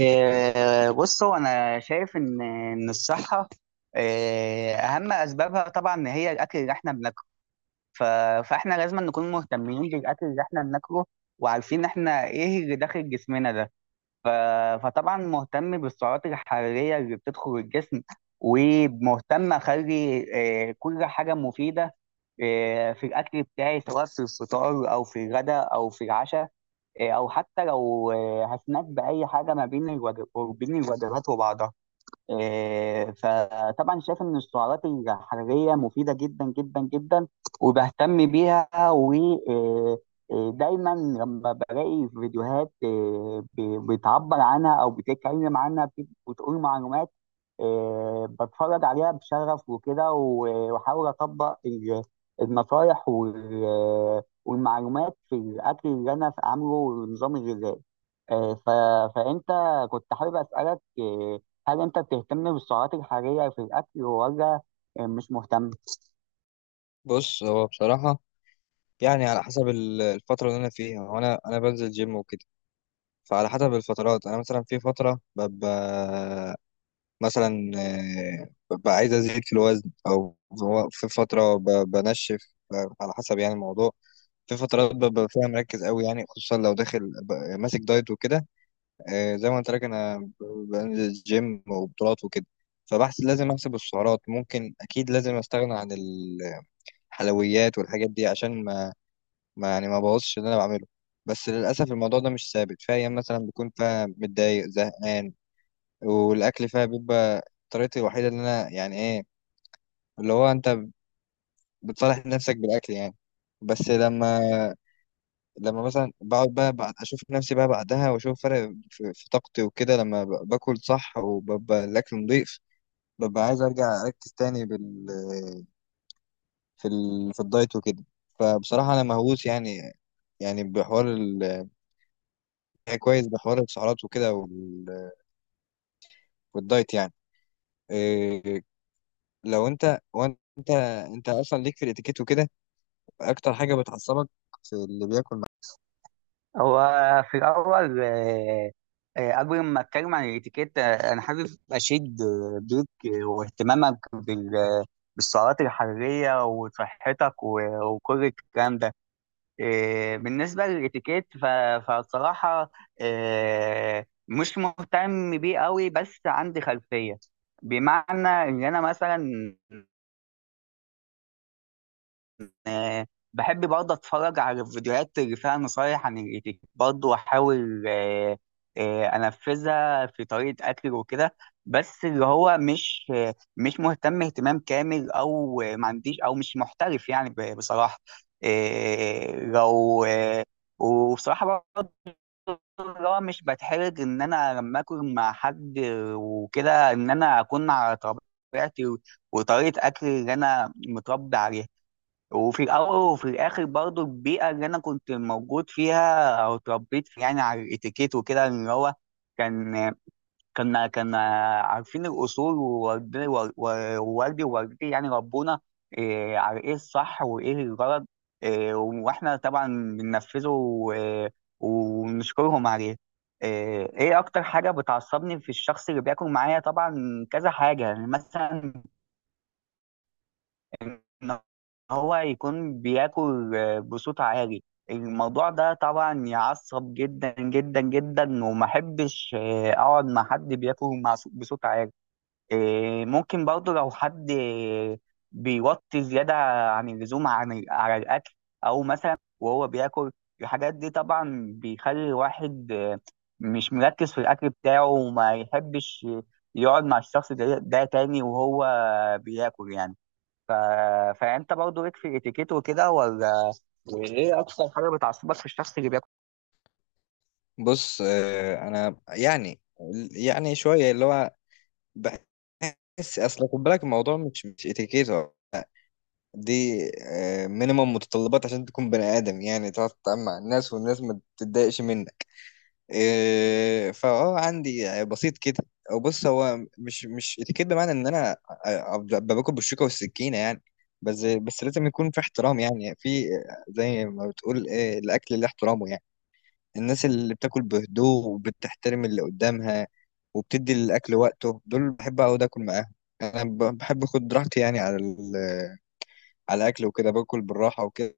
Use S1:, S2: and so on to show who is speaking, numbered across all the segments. S1: بص، هو انا شايف ان الصحه، اهم اسبابها طبعا ان هي الاكل اللي احنا بناكله. ف- فاحنا لازم نكون مهتمين بالاكل اللي احنا بناكله وعارفين احنا ايه اللي داخل جسمنا ده. فطبعا مهتم بالسعرات الحراريه اللي بتدخل الجسم، ومهتم اخلي كل حاجه مفيده في الاكل بتاعي، سواء في الفطار او في الغداء او في العشاء، او حتى لو هسناك باي حاجه ما بين وبين الوجبات وبعضها. فطبعا شايف ان السعرات الحراريه مفيده جدا جدا جدا، وبهتم بيها. ودايما لما بلاقي فيديوهات، بتعبر عنها او بتتكلم عنها، بتقول معلومات، بتفرج عليها بشغف وكده، واحاول اطبق النصايح والمعلومات في الاكل اللي انا عامله والنظام الغذائي. إيه، ف- فانت كنت حابب اسالك، هل انت بتهتم بالسعرات الحرارية في الاكل ولا مش مهتم؟
S2: بص هو بصراحة. يعني على حسب الفترة اللي أنا فيها. وأنا بنزل جيم وكده. فعلى حسب الفترات أنا مثلا في فترة ببقى مثلا، ببقى عايز أزيد في الوزن، أو في فترة بنشف. على حسب يعني الموضوع. في فترات ببقى فيها مركز قوي، يعني خصوصا لو داخل ماسك دايت وكده. زي ما قلت لك أنا بنزل جيم وبطولات وكده. فبحس لازم أحسب السعرات، ممكن أكيد لازم أستغنى عن الحلويات والحاجات دي عشان ما يعني ما بوظش اللي انا بعمله. بس للاسف الموضوع ده مش ثابت، في ايام مثلا بكون فيها متضايق زهقان، والاكل فيها بيبقى طريقتي الوحيده. ان انا يعني ايه، اللي هو انت بتصالح نفسك بالاكل يعني. بس لما مثلا بقعد بقى بعد اشوف نفسي بقى بعدها، واشوف فرق في طاقتي وكده، لما باكل صح وببقى الاكل نضيف، ببقى عايز ارجع اركز تاني في الدايت وكده. فبصراحه انا مهووس يعني بحوار، يعني كويس، بحوار السعرات وكده والدايت يعني. إيه، لو انت وانت اصلا ليك في الاتيكيت وكده، اكتر حاجه بتعصبك في اللي بياكل معاك؟
S1: هو في الاول، قبل ما اتكلم عن الاتيكيت، انا حابب اشيد بيك واهتمامك بالسعرات الحراريه وصحتك وكل الكلام ده. بالنسبه للاتيكيت، فالصراحه مش مهتم بيه قوي، بس عندي خلفيه. بمعنى ان انا مثلا آه، بحب برضه اتفرج على الفيديوهات اللي فيها نصايح عن اليوتيوب برضه، واحاول انفذها في طريقه اكل وكده. بس اللي هو مش مش مهتم اهتمام كامل، او ما عنديش، او مش محترف يعني، بصراحه. آه، لو آه، وبصراحه برضه اللي هو مش بتحرج ان انا لما اكل مع حد وكده، ان انا اكون على طبيعتي وطريقه اكل اللي انا متربي عليها. وفي الأول وفي الآخر برضو البيئة اللي أنا كنت موجود فيها أو اتربيت فيها يعني على الإتيكيت وكده اللي هو كان، كنا عارفين الأصول، ووالدي ووالدتي يعني ربونا على إيه الصح وإيه الغلط. وإحنا طبعا بننفذه ونشكرهم عليه. إيه إيه أكتر حاجة بتعصبني في الشخص اللي بياكل معايا طبعا كذا حاجة، يعني مثلا ان هو يكون بياكل بصوت عالي. الموضوع ده طبعا يعصب جدا جدا جدا، وما احبش اقعد مع حد بياكل بصوت عالي. ممكن برضه لو حد بيوطي زيادة عن اللزوم عن على الأكل، أو مثلا وهو بياكل. الحاجات دي طبعا بيخلي الواحد مش مركز في الأكل بتاعه، وما يحبش يقعد مع الشخص ده تاني وهو بياكل يعني. ف... فانت برضه ليك في الاتيكيت وكده ولا؟ وايه اكثر حاجه بتعصبك في الشخص اللي بياكل؟
S2: بص، إيه انا يعني شويه. اللي هو بحس، اصل خد بالك، الموضوع مش اتيكيت. هو دي مينيمم متطلبات عشان تكون بني ادم يعني، تعرف تتعامل مع الناس والناس ما تتضايقش منك. إيه، فاه عندي بسيط كده. او بص هو مش اتيكيت بمعنى ان انا أبقى باكل بالشوكه والسكينه يعني، بس لازم يكون في احترام يعني، في زي ما بتقول إيه، الاكل اللي احترامه يعني. الناس اللي بتاكل بهدوء وبتحترم اللي قدامها وبتدي الاكل وقته، دول بحب اقعد اكل معاهم. انا بحب اخد راحتي يعني على على الاكل وكده، باكل بالراحه وكده.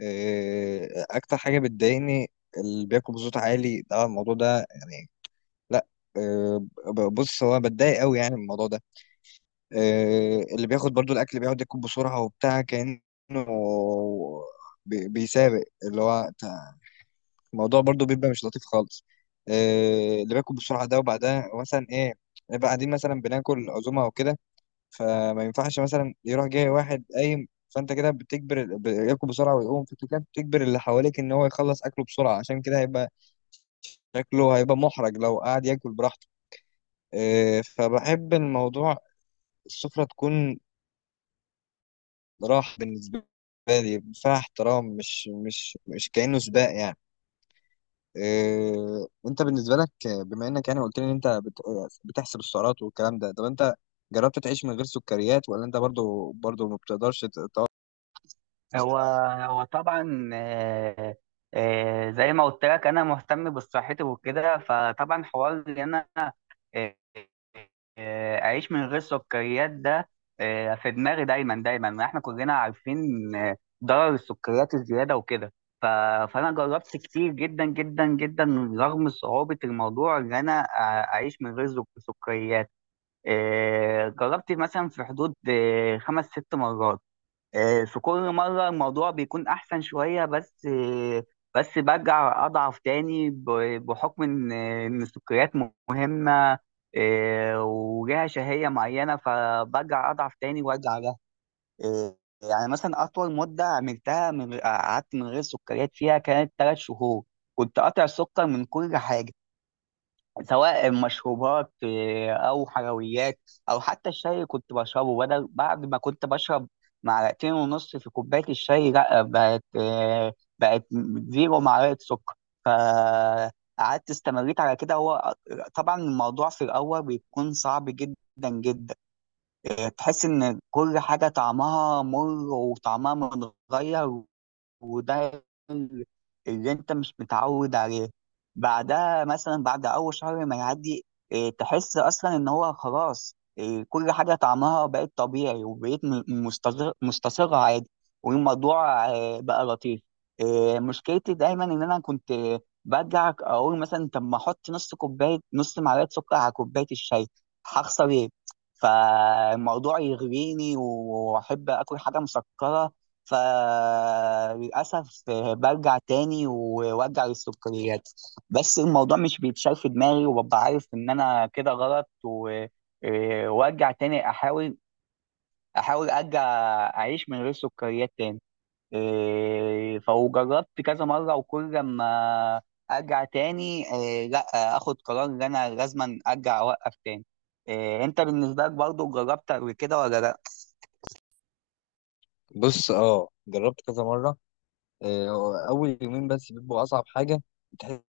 S2: إيه، اكتر حاجه بتضايقني اللي بياكل بصوت عالي ده، الموضوع ده يعني، لا. آه، بص هو بتضايق قوي يعني من الموضوع ده. اللي بياخد برضو الاكل بيقعد ياكل بسرعه وبتاع، كانه بيسابق، الموضوع برضو بيبقى مش لطيف خالص. اللي بياكل بسرعه ده، وبعدها مثلا ايه، نبقى قاعدين مثلا بناكل عزومه او كده، فما ينفعش مثلا يروح جاي واحد قايم. فانت كده بتجبر ياكل بسرعه ويقوم، فانت كده بتجبر اللي حواليك ان هو يخلص اكله بسرعه، عشان كده هيبقى شكله هيبقى محرج لو قعد ياكل براحته. فبحب الموضوع، السفرة تكون راحة بالنسبة لي فيها احترام، مش كأنه سباق يعني. وانت بالنسبة لك، بما انك يعني قلت لي ان انت بتحسب السعرات والكلام ده، طب انت جربت تعيش من غير سكريات، ولا انت برضو ما بتقدرش تقعد؟
S1: هو هو طبعا، زي ما قلت لك انا مهتم بصحتي وكده، فطبعا حوار ان انا آه، اعيش من غير سكريات ده في دماغي دايما دايما. احنا كلنا عارفين آه، ضرر السكريات الزياده وكده. ف- فانا جربت كتير جدا جدا جدا رغم صعوبه الموضوع ان انا اعيش من غير سكريات. جربت مثلا في حدود خمس ست مرات. في كل مرة الموضوع بيكون أحسن شوية، بس برجع أضعف تاني بحكم إن السكريات مهمة، وليها شهية معينة، فبرجع أضعف تاني وأرجع لها. آه، يعني مثلا أطول مدة عملتها قعدت من غير سكريات فيها كانت 3 شهور. كنت قاطع السكر من كل حاجة، سواء مشروبات او حلويات، او حتى الشاي. كنت بشربه بدل بعد ما كنت بشرب معلقتين ونص في كوبايه الشاي، لا بقت 0 معلقه سكر. فقعدت استمريت على كده. هو طبعا الموضوع في الاول بيكون صعب جدا جدا. تحس ان كل حاجه طعمها مر وطعمها متغير، وده ال- اللي انت مش متعود عليه. بعدها مثلا بعد اول شهر ما يعدي، اه، تحس اصلا ان هو خلاص، كل حاجه طعمها بقت طبيعي، وبقيت مستصغرها عادي. والموضوع بقى لطيف. اه، مشكلتي دايما ان انا كنت برجع اقول مثلا طب ما احط نص كوبايه، نص معلقه سكر على كوبايه الشاي، هخسر ايه؟ فالموضوع يغريني واحب اكل حاجه مسكره. فللأسف برجع تاني وارجع للسكريات، بس الموضوع مش بيتشال في دماغي، وببقى عارف ان انا كده غلط. و... إيه، وارجع تاني احاول، احاول ارجع اعيش من غير سكريات تاني. فجربت كذا مرة، وكل ما ارجع تاني لا اخد قرار ان انا لازما ارجع اوقف تاني. انت بالنسبة لك برضو جربت قبل كده ولا لا؟
S2: بص، جربت كذا مرة. اول يومين بس بيبقوا اصعب حاجة. بتحس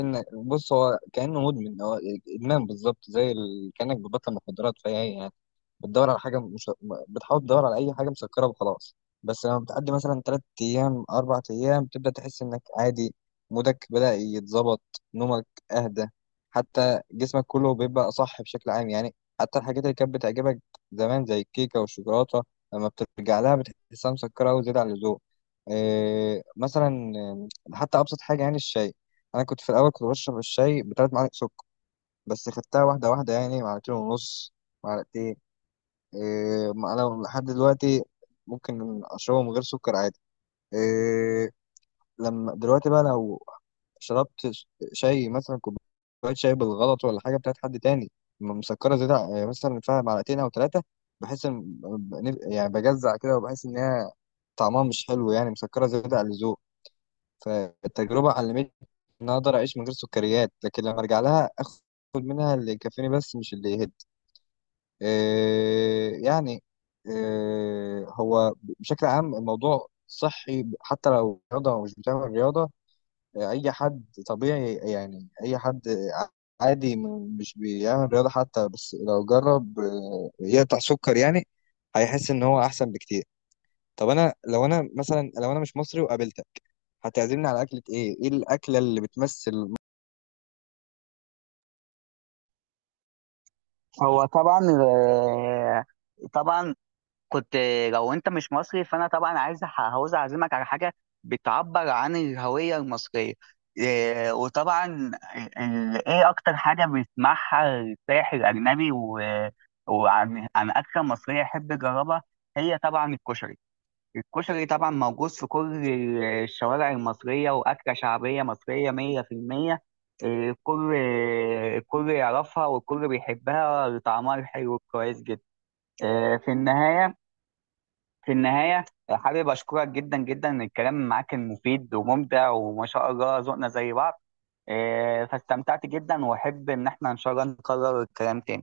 S2: ان، بص، هو كأنه مدمن، هو ادمان بالظبط، زي كأنك بتبطل مخدرات. فهي بتدور على حاجه مش... بتحاول تدور على اي حاجه مسكره وخلاص. بس لما بتعدي مثلا 3 ايام 4 ايام، بتبدا تحس انك عادي، مودك بدا يتظبط، نومك اهدى، حتى جسمك كله بيبقى اصح بشكل عام يعني. حتى الحاجات اللي كانت بتعجبك زمان زي الكيكه والشوكولاته، لما بترجع لها بتحسها مسكره وزياده عن اللزوم. إيه مثلا، حتى ابسط حاجه يعني الشاي. انا كنت في الاول كنت بشرب الشاي ب3 معالق سكر، بس خدتها واحده واحده يعني معلقتين ونص، معلقتين. إيه، ما انا لحد دلوقتي ممكن اشربه من غير سكر عادي. إيه، لما دلوقتي بقى لو شربت شاي، مثلا كوبايه شاي بالغلط ولا حاجه بتاعت حد تاني مسكره زياده إيه، مثلا فيها معلقتين او ثلاثه، بحس ان يعني بجزع كده، وبحس ان هي طعمها مش حلو يعني، مسكره زياده عن اللزوم. فالتجربه علمتني ان أنا اقدر اعيش من غير سكريات، لكن لما ارجع لها اخد منها اللي يكفيني بس، مش اللي يهد. يعني، هو بشكل عام الموضوع صحي، حتى لو رياضة أو مش بتعمل رياضة. أي حد طبيعي يعني، أي حد عادي مش بيعمل رياضة حتى، بس لو جرب يقطع سكر يعني، هيحس إن هو أحسن بكتير. طب أنا لو أنا مثلا، لو أنا مش مصري وقابلتك، هتعزمني على أكلة إيه؟ إيه الأكلة اللي بتمثل
S1: هو طبعا، طبعا كنت. لو انت مش مصري فانا طبعا عايز عاوز اعزمك على حاجه بتعبر عن الهويه المصريه. وطبعا ايه اكتر حاجه بيسمعها السائح الاجنبي وعن اكله مصريه يحب يجربها؟ هي طبعا الكشري. الكشري طبعا موجود في كل الشوارع المصريه، واكله شعبيه مصريه 100%. إيه، الكل الكل يعرفها، والكل بيحبها، وطعمها الحلو كويس جدا. إيه، في النهايه في النهاية حابب أشكرك جدا جدا. الكلام معاك كان مفيد وممتع، وما شاء الله ذوقنا زي بعض. فاستمتعت جدا، وأحب إن احنا إن شاء الله نكرر الكلام تاني.